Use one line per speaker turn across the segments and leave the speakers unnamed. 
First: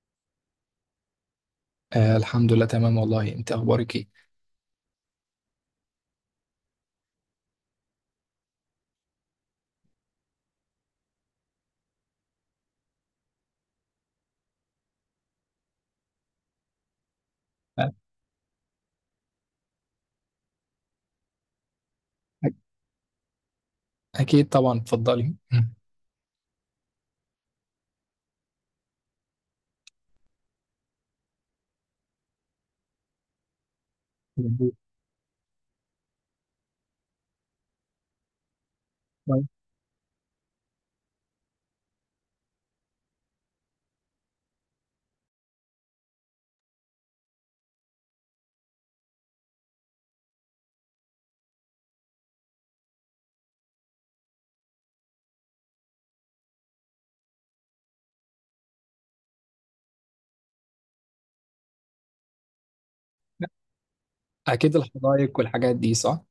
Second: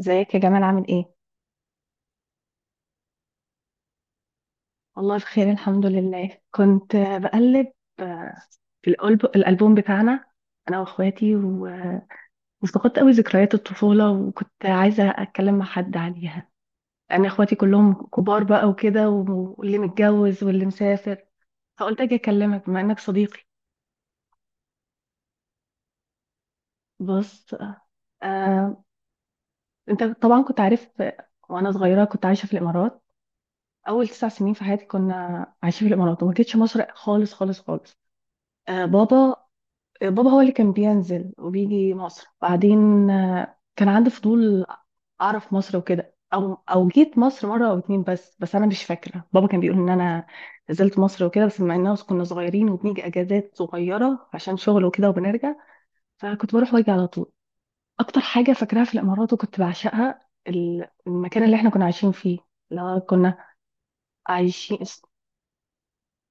ازيك يا جمال؟ عامل ايه؟
الحمد لله تمام، والله انت اخبارك ايه؟
والله بخير، الحمد لله. كنت بقلب، آه، في الألبوم بتاعنا أنا وأخواتي وافتقدت قوي ذكريات الطفولة، وكنت عايزة أتكلم مع حد عليها. أنا أخواتي
أ-
كلهم كبار بقى وكده واللي متجوز واللي مسافر، فقلت أجي أكلمك بما إنك صديقي.
اكيد طبعا، اتفضلي.
بص، آه، أنت طبعا كنت عارف، وأنا صغيرة كنت عايشة في الإمارات. أول 9 سنين في
مم.
حياتي كنا عايشين في الإمارات وما جيتش مصر خالص خالص خالص. آه، بابا بابا هو اللي كان بينزل وبيجي مصر. بعدين كان عندي فضول اعرف مصر وكده. او جيت مصر مره او اتنين، بس انا مش فاكره. بابا كان بيقول ان انا نزلت مصر وكده، بس مع اننا كنا صغيرين وبنيجي اجازات صغيره عشان شغل وكده وبنرجع، فكنت بروح واجي على طول. اكتر حاجه فاكراها في الامارات وكنت بعشقها المكان اللي احنا كنا عايشين فيه. لا، كنا
اكيد،
عايشين.
الحدائق والحاجات دي صح.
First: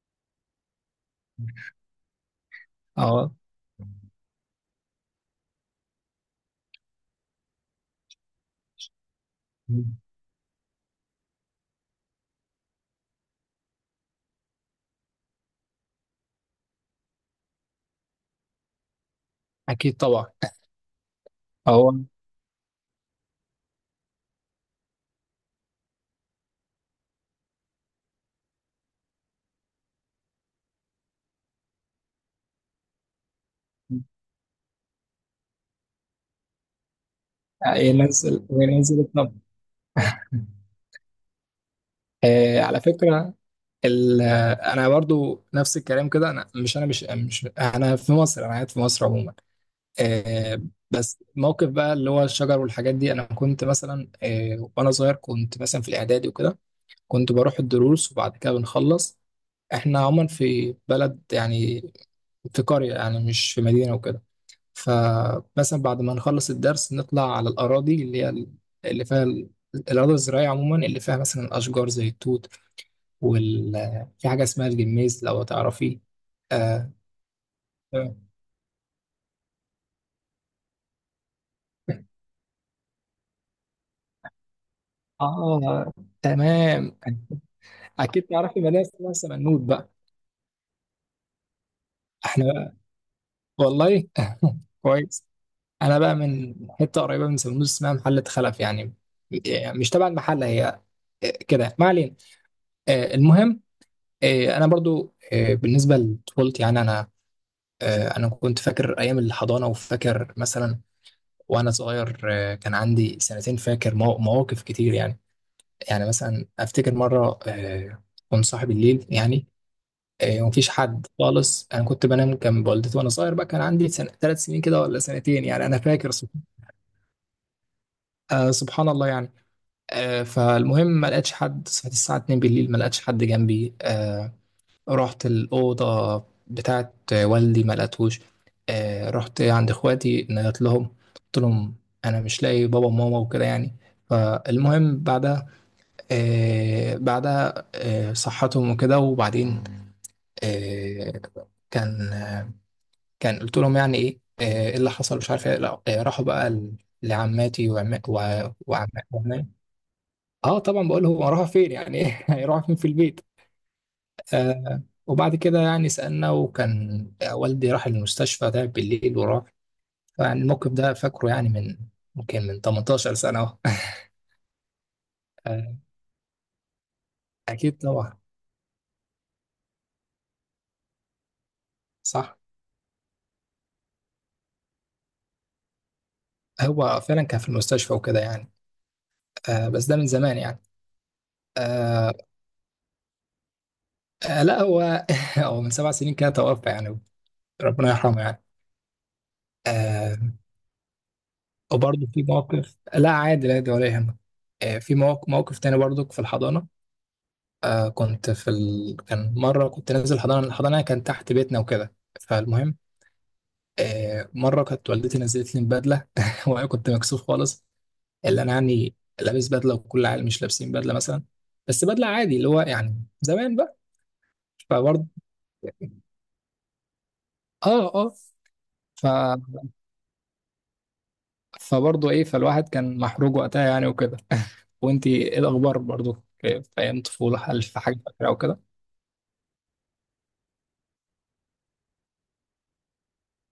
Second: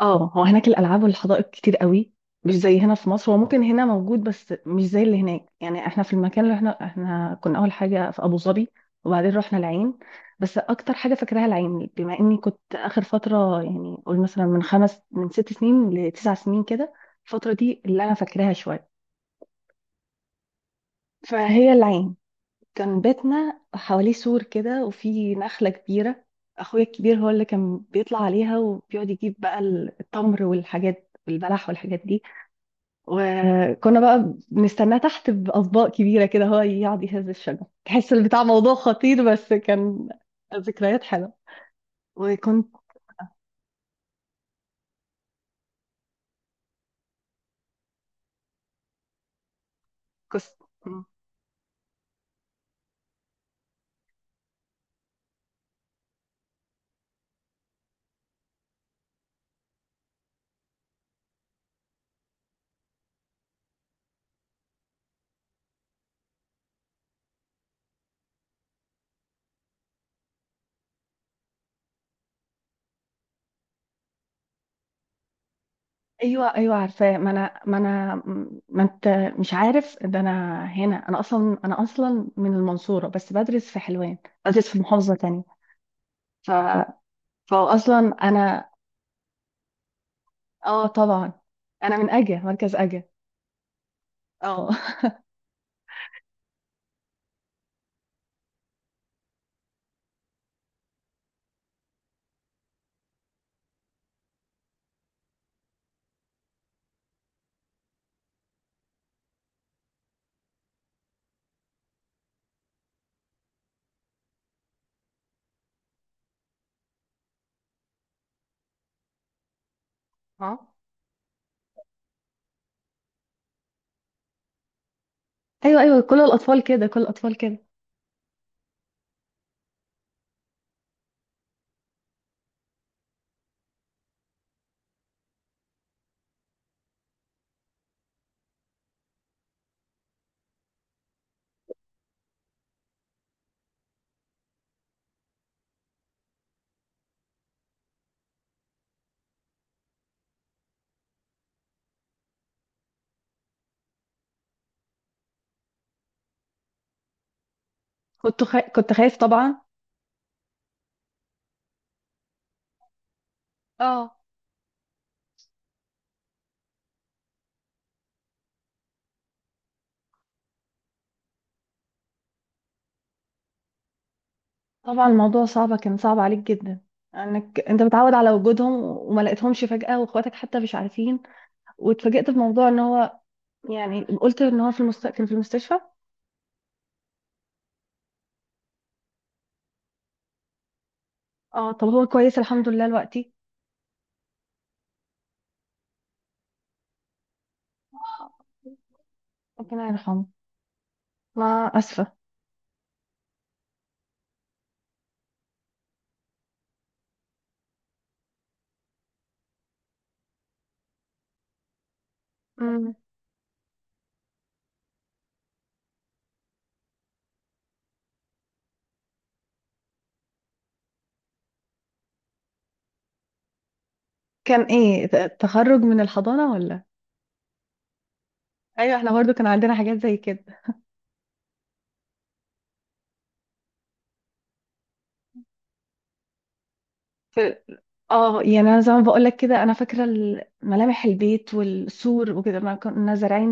اه، هو هناك الالعاب والحدائق كتير قوي، مش زي هنا في مصر.
اه.
هو ممكن هنا موجود بس مش زي اللي هناك، يعني احنا في المكان اللي احنا كنا اول حاجه في ابو ظبي، وبعدين رحنا
مم.
العين. بس اكتر حاجه فاكراها العين بما اني كنت اخر فتره، يعني قول مثلا من 5، من 6 سنين ل9 سنين كده. الفتره دي اللي انا فاكراها شويه،
اكيد طبعا.
فهي
هو
العين. كان بيتنا حواليه سور كده وفي نخله كبيره، اخويا الكبير هو اللي كان بيطلع عليها وبيقعد يجيب بقى التمر والحاجات والبلح والحاجات دي، وكنا بقى بنستناه تحت بأطباق كبيرة كده. هو يقعد يهز الشجر، تحس البتاع
ينزل،
موضوع
ينزل
خطير،
الطب.
بس كان ذكريات حلوة.
آه
وكنت
على فكره. انا برضو نفس الكلام كده. انا مش انا في مصر، انا قاعد في مصر عموما.
كس...
آه بس موقف بقى اللي هو الشجر والحاجات دي، انا كنت مثلا وانا صغير كنت مثلا في الاعدادي وكده، كنت بروح الدروس وبعد كده بنخلص. احنا عموما في بلد يعني، في قرية يعني مش في مدينة وكده. فمثلا بعد ما نخلص الدرس نطلع على الأراضي، اللي هي اللي الأراضي الزراعية عموما، اللي فيها مثلا أشجار زي التوت وال في حاجة اسمها الجميز لو تعرفيه.
ايوه ايوه،
آه.
عارفاه. ما انا ما انت مش عارف ده. انا هنا، انا اصلا، انا اصلا من المنصورة بس بدرس في حلوان، بدرس في محافظة تانية.
آه،
ف...
تمام.
فاصلا
أكيد تعرفي
انا.
مدينة اسمها سمنود بقى.
اه طبعا، انا من اجا،
احنا
مركز
بقى،
اجا.
والله
اه.
كويس. انا بقى من حته قريبه من سموز اسمها محله خلف يعني، يعني مش تبع المحله هي كده. ما علينا. المهم، انا برضو بالنسبه لطفولتي يعني انا، انا كنت فاكر ايام الحضانه وفاكر مثلا وانا صغير. كان عندي سنتين، فاكر مواقف كتير يعني. يعني مثلا افتكر مره، كنت صاحي بالليل يعني.
ها،
ومفيش حد خالص. انا كنت بنام جنب والدتي وانا صغير بقى، كان عندي سنة، ثلاث سنين كده ولا سنتين، يعني انا
ايوه ايوه،
فاكر.
كل الاطفال كده، كل الاطفال كده.
سبحان الله يعني. فالمهم، ما لقيتش حد، صحيت الساعة 2 بالليل ما لقيتش حد جنبي. رحت الأوضة بتاعت والدي ما لقيتهوش. رحت عند إخواتي، نادت لهم، قلت لهم أنا مش لاقي بابا وماما وكده يعني. فالمهم بعدها، صحتهم وكده. وبعدين، آه، كان آه، كان قلت لهم يعني ايه، إيه اللي حصل، مش عارف ايه. لا، راحوا بقى لعماتي، وعماتي.
كنت خايف طبعا.
اه طبعا، بقول هو هروح فين يعني؟ ايه، هيروح فين في البيت؟
اه
آه. وبعد كده يعني سألنا، وكان والدي راح المستشفى، تعب بالليل وراح. يعني الموقف ده فاكره يعني، من ممكن من 18 سنة اهو.
طبعا، الموضوع
آه.
صعب، كان صعب عليك جدا انك
اكيد
انت متعود
طبعا.
على وجودهم وما لقيتهمش فجأة، واخواتك حتى مش عارفين، واتفاجئت
صح.
بموضوع ان هو، يعني قلت ان هو كان في المستشفى.
هو فعلا كان في المستشفى وكده يعني. آه، بس ده من زمان يعني.
اه، طب هو
آه.
كويس الحمد لله دلوقتي.
آه، لا هو هو من سبع سنين كده توفى يعني، ربنا يرحمه يعني.
ربنا يرحمه.
آه.
ما
وبرضه
اسفه.
في موقف، لا عادي لا عادي، ولا يهمك. آه، في موقف، موقف تاني برضك في الحضانة. آه، كان مرة كنت نازل حضانة، الحضانة كان تحت بيتنا وكده. فالمهم،
مم.
آه، مرة كانت والدتي نزلت لي بدلة وأنا كنت مكسوف خالص. اللي أنا يعني لابس بدلة، وكل العيال مش لابسين بدلة مثلا، بس بدلة عادي اللي هو يعني زمان بقى.
كان ايه
فبرضه،
تخرج من الحضانه ولا؟
اه اه.
ايوه،
ف...
احنا برضو كان عندنا حاجات زي كده.
فبرضه ايه، فالواحد كان محروق وقتها يعني وكده. وانتي ايه الأخبار؟ برضه في في أيام طفولة،
في-
هل في حاجة فاكرة
اه يعني
وكده؟
انا زي ما بقول لك كده، انا فاكره ملامح البيت والسور وكده، ما كنا زارعين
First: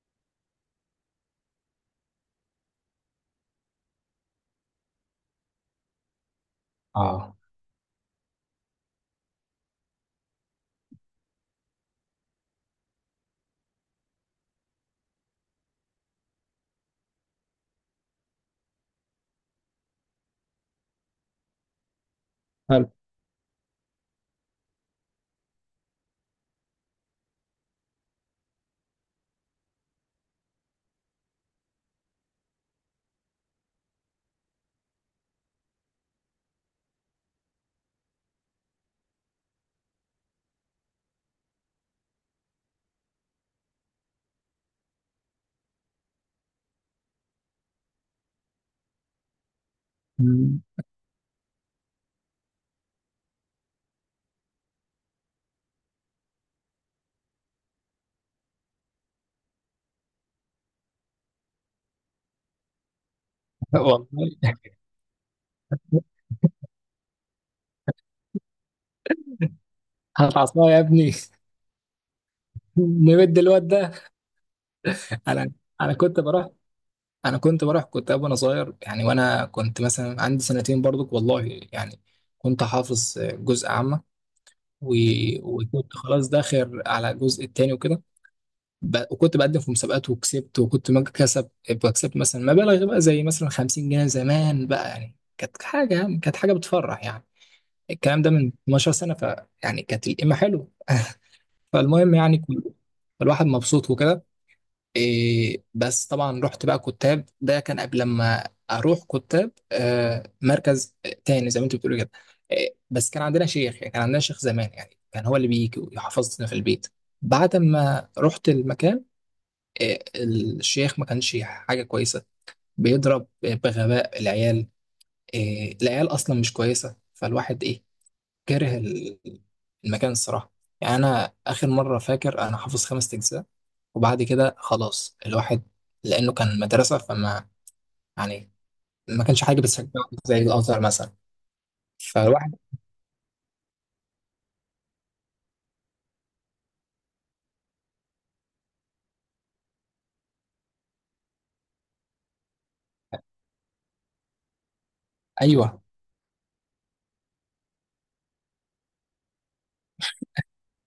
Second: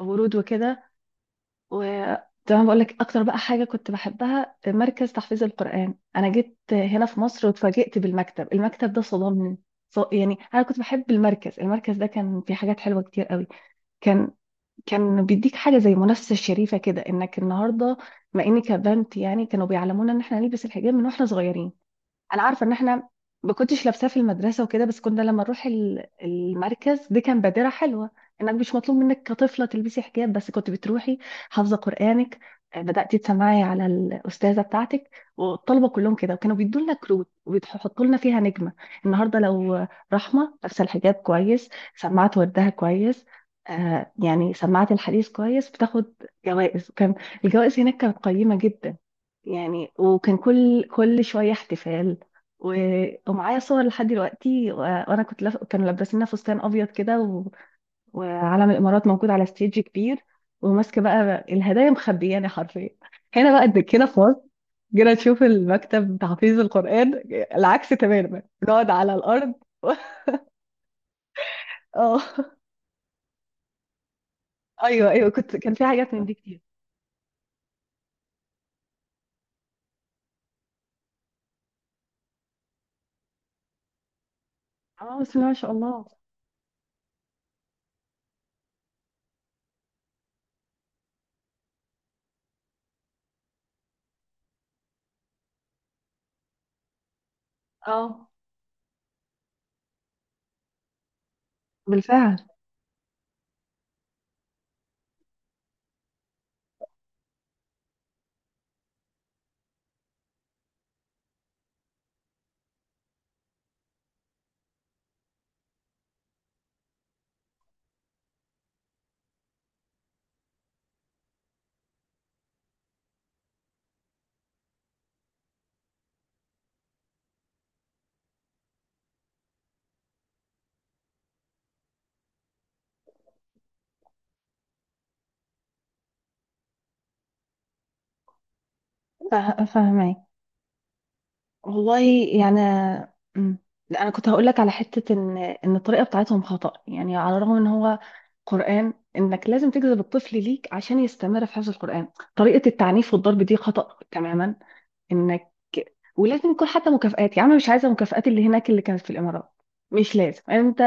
ورود وكده. و زي ما بقول لك، اكتر بقى حاجه كنت بحبها مركز تحفيظ القران. انا جيت هنا في
اه.
مصر واتفاجئت بالمكتب، المكتب ده صدمني. يعني انا كنت بحب المركز ده كان فيه حاجات حلوه كتير قوي. كان كان بيديك حاجه زي منافسه شريفه كده انك النهارده، مع اني كبنت يعني كانوا بيعلمونا ان احنا نلبس الحجاب من واحنا صغيرين. انا عارفه ان
حلو.
احنا ما كنتش لابساه في المدرسه وكده، بس كنا لما نروح المركز دي، كان بادره حلوه انك مش مطلوب منك كطفله تلبسي حجاب، بس كنت بتروحي حافظه قرانك، بداتي تسمعي على الاستاذه بتاعتك. والطلبه كلهم كده، وكانوا بيدوا لنا كروت وبيحطوا لنا فيها نجمه. النهارده لو رحمه لابسه الحجاب كويس، سمعت وردها كويس، آه يعني سمعت الحديث كويس، بتاخد جوائز. وكان الجوائز هناك كانت قيمه جدا يعني. وكان
مم.
كل شويه احتفال. و... ومعايا صور لحد دلوقتي. وانا كنت كانوا لابسيننا فستان ابيض كده. وعلم الامارات موجود على ستيج كبير، وماسكه بقى الهدايا، مخبياني حرفيا. هنا بقى قد كده في مصر
والله.
جينا نشوف المكتب تحفيظ القران العكس تماما، بنقعد على الارض.
هات عصاية يا ابني
اه،
نمد الواد ده.
ايوه ايوه،
انا
كنت كان في
انا
حاجات
كنت
من دي
بروح
كتير.
انا كنت بروح، كنت وانا صغير يعني، وانا كنت مثلا عندي سنتين برضك والله يعني. كنت حافظ جزء عامة و...
اه، بسم الله ما شاء
وكنت
الله.
خلاص داخل على الجزء التاني وكده. وكنت بقدم في مسابقات وكسبت، وكنت ما كسب بكسب مثلا مبالغ بقى، زي مثلا 50 جنيه. زمان بقى يعني كانت حاجة، يعني كانت حاجة بتفرح يعني.
اه
الكلام ده من 12 سنة، ف يعني كانت القيمة حلوة. فالمهم
بالفعل.
يعني، الواحد مبسوط وكده. إيه، بس طبعا رحت بقى كتاب، ده كان قبل ما اروح كتاب، آه، مركز تاني زي ما انت بتقولي كده. إيه، بس كان عندنا شيخ يعني، كان عندنا شيخ زمان يعني، كان هو اللي بيجي ويحفظنا في البيت. بعد ما رحت المكان، إيه، الشيخ ما كانش حاجة كويسة، بيضرب بغباء العيال. إيه، العيال اصلا مش كويسة، فالواحد إيه، كاره المكان الصراحة. يعني أنا آخر مرة فاكر أنا حافظ خمس أجزاء، وبعد كده خلاص الواحد. لأنه كان مدرسة، فما يعني ما كانش حاجة بتشجعه
فاهمك.
زي الأزهر مثلا.
والله
فالواحد،
يعني. مم. لا انا كنت هقول لك على حته ان ان الطريقه بتاعتهم خطا، يعني على الرغم ان هو قران، انك لازم تجذب الطفل ليك عشان يستمر في حفظ القران. طريقه التعنيف والضرب دي خطا تماما، انك
أيوه
ولازم يكون حتى مكافآت. يا عم مش عايزه مكافآت اللي هناك اللي كانت في الامارات، مش لازم انت.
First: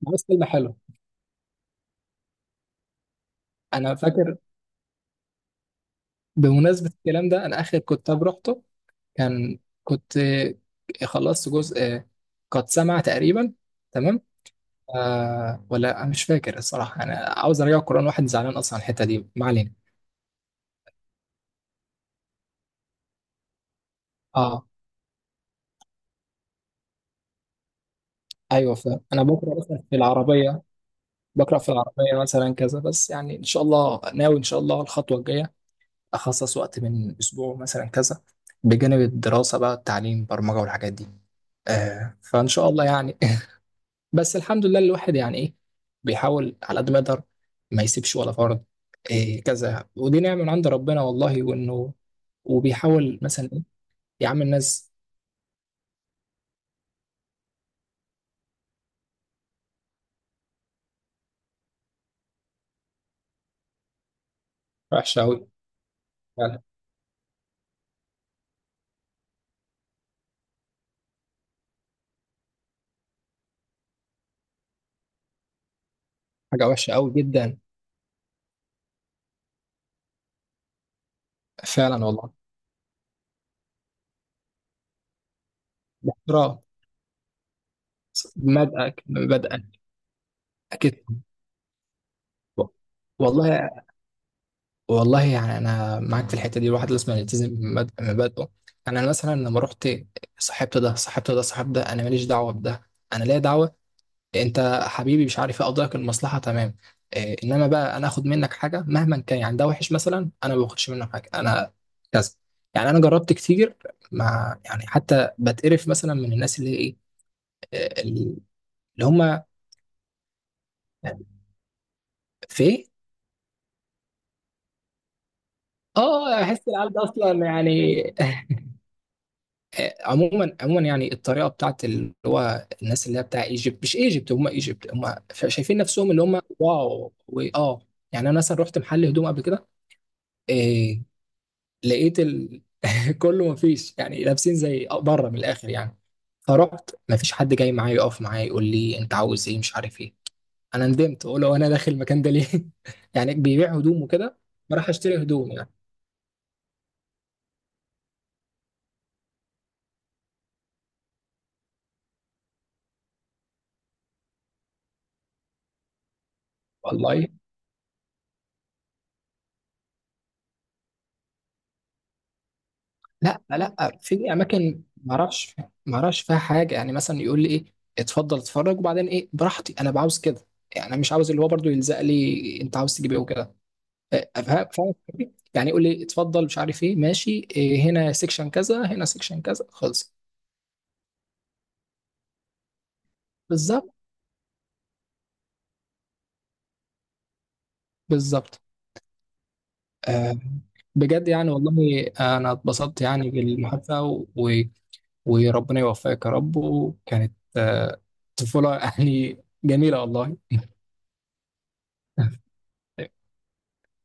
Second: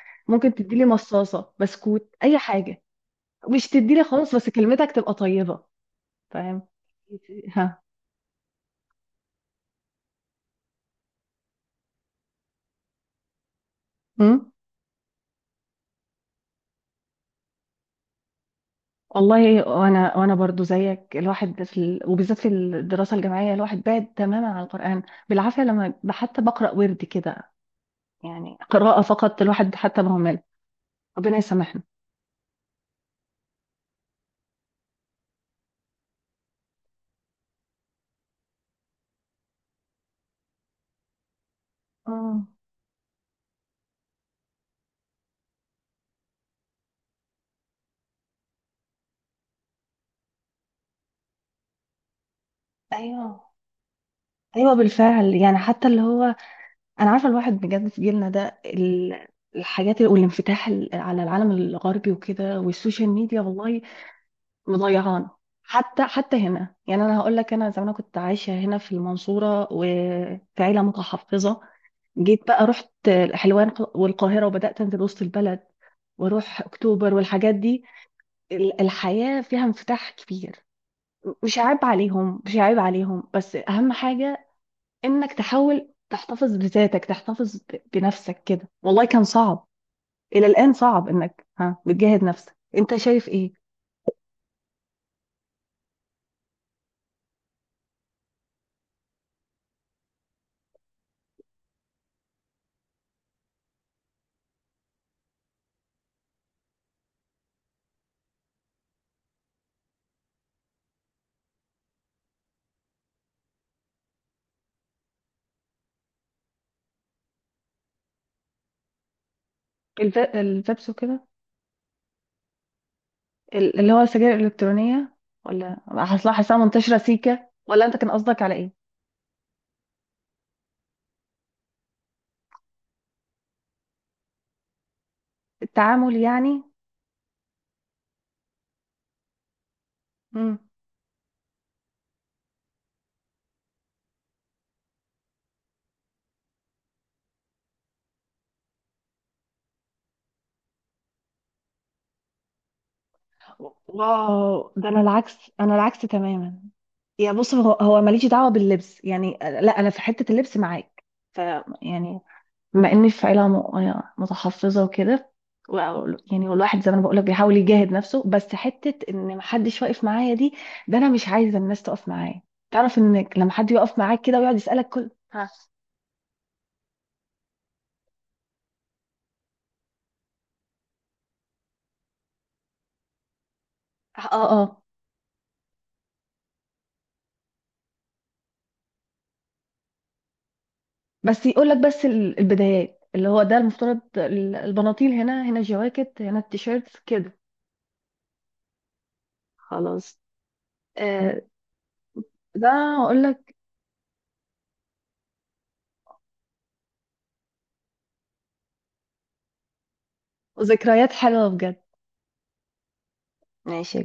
بس كلمة
ممكن
حلو.
تديلي مصاصه بسكوت، اي حاجه، مش
أنا
تديلي
فاكر،
خالص، بس كلمتك تبقى طيبه. فاهم؟
بمناسبة الكلام ده، أنا آخر
ها.
كتاب رحته، كان كنت خلصت جزء قد سمع تقريبا. تمام.
مم؟
آه، ولا أنا مش فاكر الصراحة، أنا عاوز أرجع القرآن. واحد زعلان أصلا على الحتة دي. ما
والله
علينا.
وانا برضو زيك، الواحد في وبالذات في الدراسه الجامعيه الواحد بعد تماما عن
اه.
القران، بالعافيه لما حتى بقرا ورد كده، يعني
ايوه
قراءه
فاهم، انا
فقط،
بقرا
الواحد
مثلا في
حتى مهمل.
العربيه،
ربنا
بقرا في
يسامحنا.
العربيه مثلا كذا بس. يعني ان شاء الله ناوي ان شاء الله الخطوه الجايه اخصص وقت من اسبوع مثلا كذا بجانب الدراسه بقى، التعليم برمجه والحاجات دي. آه،
اه
فان شاء الله يعني. بس الحمد لله الواحد يعني ايه، بيحاول على قد ما يقدر ما يسيبش ولا فرد. إيه كذا، ودي نعمه من عند ربنا والله. وانه وبيحاول مثلا
ايوه
ايه. يا عم
ايوه
الناس
بالفعل يعني. حتى اللي هو، انا عارفه الواحد بجد، في جيلنا ده الحاجات والانفتاح على العالم الغربي وكده والسوشيال ميديا، والله
وحشه
مضيعانا.
قوي.
حتى حتى
فعلا.
هنا، يعني انا هقول لك انا زمان كنت عايشه هنا في المنصوره وفي عيله متحفظه. جيت بقى رحت الحلوان والقاهرة، وبدأت أنزل وسط البلد واروح
حاجه وحشه قوي
اكتوبر والحاجات
جدا.
دي. الحياة فيها انفتاح كبير. مش عيب
فعلا والله.
عليهم، مش عيب عليهم، بس اهم حاجة انك تحاول تحتفظ
باحترام.
بذاتك، تحتفظ بنفسك كده.
بدأك
والله كان
بدأك
صعب. الى الان
أكيد.
صعب، انك ها بتجاهد نفسك. انت شايف ايه؟
والله. والله يعني أنا معاك في الحتة دي، الواحد لازم يلتزم بمبادئه. يعني أنا مثلا لما رحت، صاحبت ده صاحب ده، أنا ماليش دعوة بده، أنا ليا دعوة. أنت حبيبي مش عارف إيه، أقدرك، المصلحة تمام. إيه، إنما بقى أنا آخد منك حاجة مهما كان يعني، ده وحش مثلا، أنا ما باخدش منه حاجة، أنا كذا. يعني أنا جربت كتير، مع يعني حتى بتقرف مثلا من الناس اللي هي إيه، إيه، اللي هم
الفيبس وكده،
في.
اللي هو السجاير الالكترونية، ولا حصلها
اه،
حاساها
احس العيال
منتشرة
ده اصلا
سيكة، ولا انت
يعني.
كان قصدك على ايه؟
عموما، عموما يعني الطريقه بتاعت اللي هو الناس اللي هي بتاع ايجيبت، مش ايجيبت، هم ايجيبت هم شايفين نفسهم
التعامل
اللي هم
يعني.
واو واه. يعني انا مثلا رحت محل هدوم قبل كده، إيه، لقيت ال... كله، ما فيش يعني، لابسين زي بره من الاخر يعني. فرحت، ما فيش حد جاي معايا يقف معايا يقول لي انت عاوز ايه مش عارف ايه. انا ندمت، اقول له انا داخل المكان ده ليه؟ يعني بيبيع هدوم وكده،
واو، ده
فراح
انا
اشتري
العكس،
هدوم يعني.
انا العكس تماما. يا بص، هو ماليش دعوه باللبس يعني. لا انا في حته اللبس معاك. ف يعني بما اني في عيله يعني متحفظه وكده و- يعني، والواحد زي ما انا بقول لك
والله.
بيحاول يجاهد نفسه، بس حته ان محدش واقف معايا دي، ده انا مش عايزه الناس تقف معايا. تعرف انك
لا
لما حد يقف
لا،
معاك
في
كده ويقعد
اماكن
يسالك كل
ما
ها؟
اعرفش، ما اعرفش فيها حاجه، يعني مثلا يقول لي ايه، اتفضل اتفرج وبعدين ايه براحتي، انا بعاوز كده. يعني انا مش عاوز اللي هو برضو يلزق لي، انت عاوز تجيب ايه وكده.
اه
إيه، فاهم
اه،
فاهم الفكرة؟ يعني يقول لي اتفضل، مش عارف ايه، ماشي، إيه، هنا سيكشن كذا هنا سيكشن كذا خلص.
بس يقول لك بس البدايات اللي هو ده
بالظبط.
المفترض البناطيل هنا، هنا الجواكت، هنا التيشيرت كده،
بالظبط.
خلاص.
آه. بجد
آه،
يعني، والله انا
ده
اتبسطت
هقول
يعني
لك.
بالمحادثه، و... وربنا يوفقك يا رب. وكانت آه طفوله يعني جميله والله.
ذكريات حلوة بجد. ماشي يا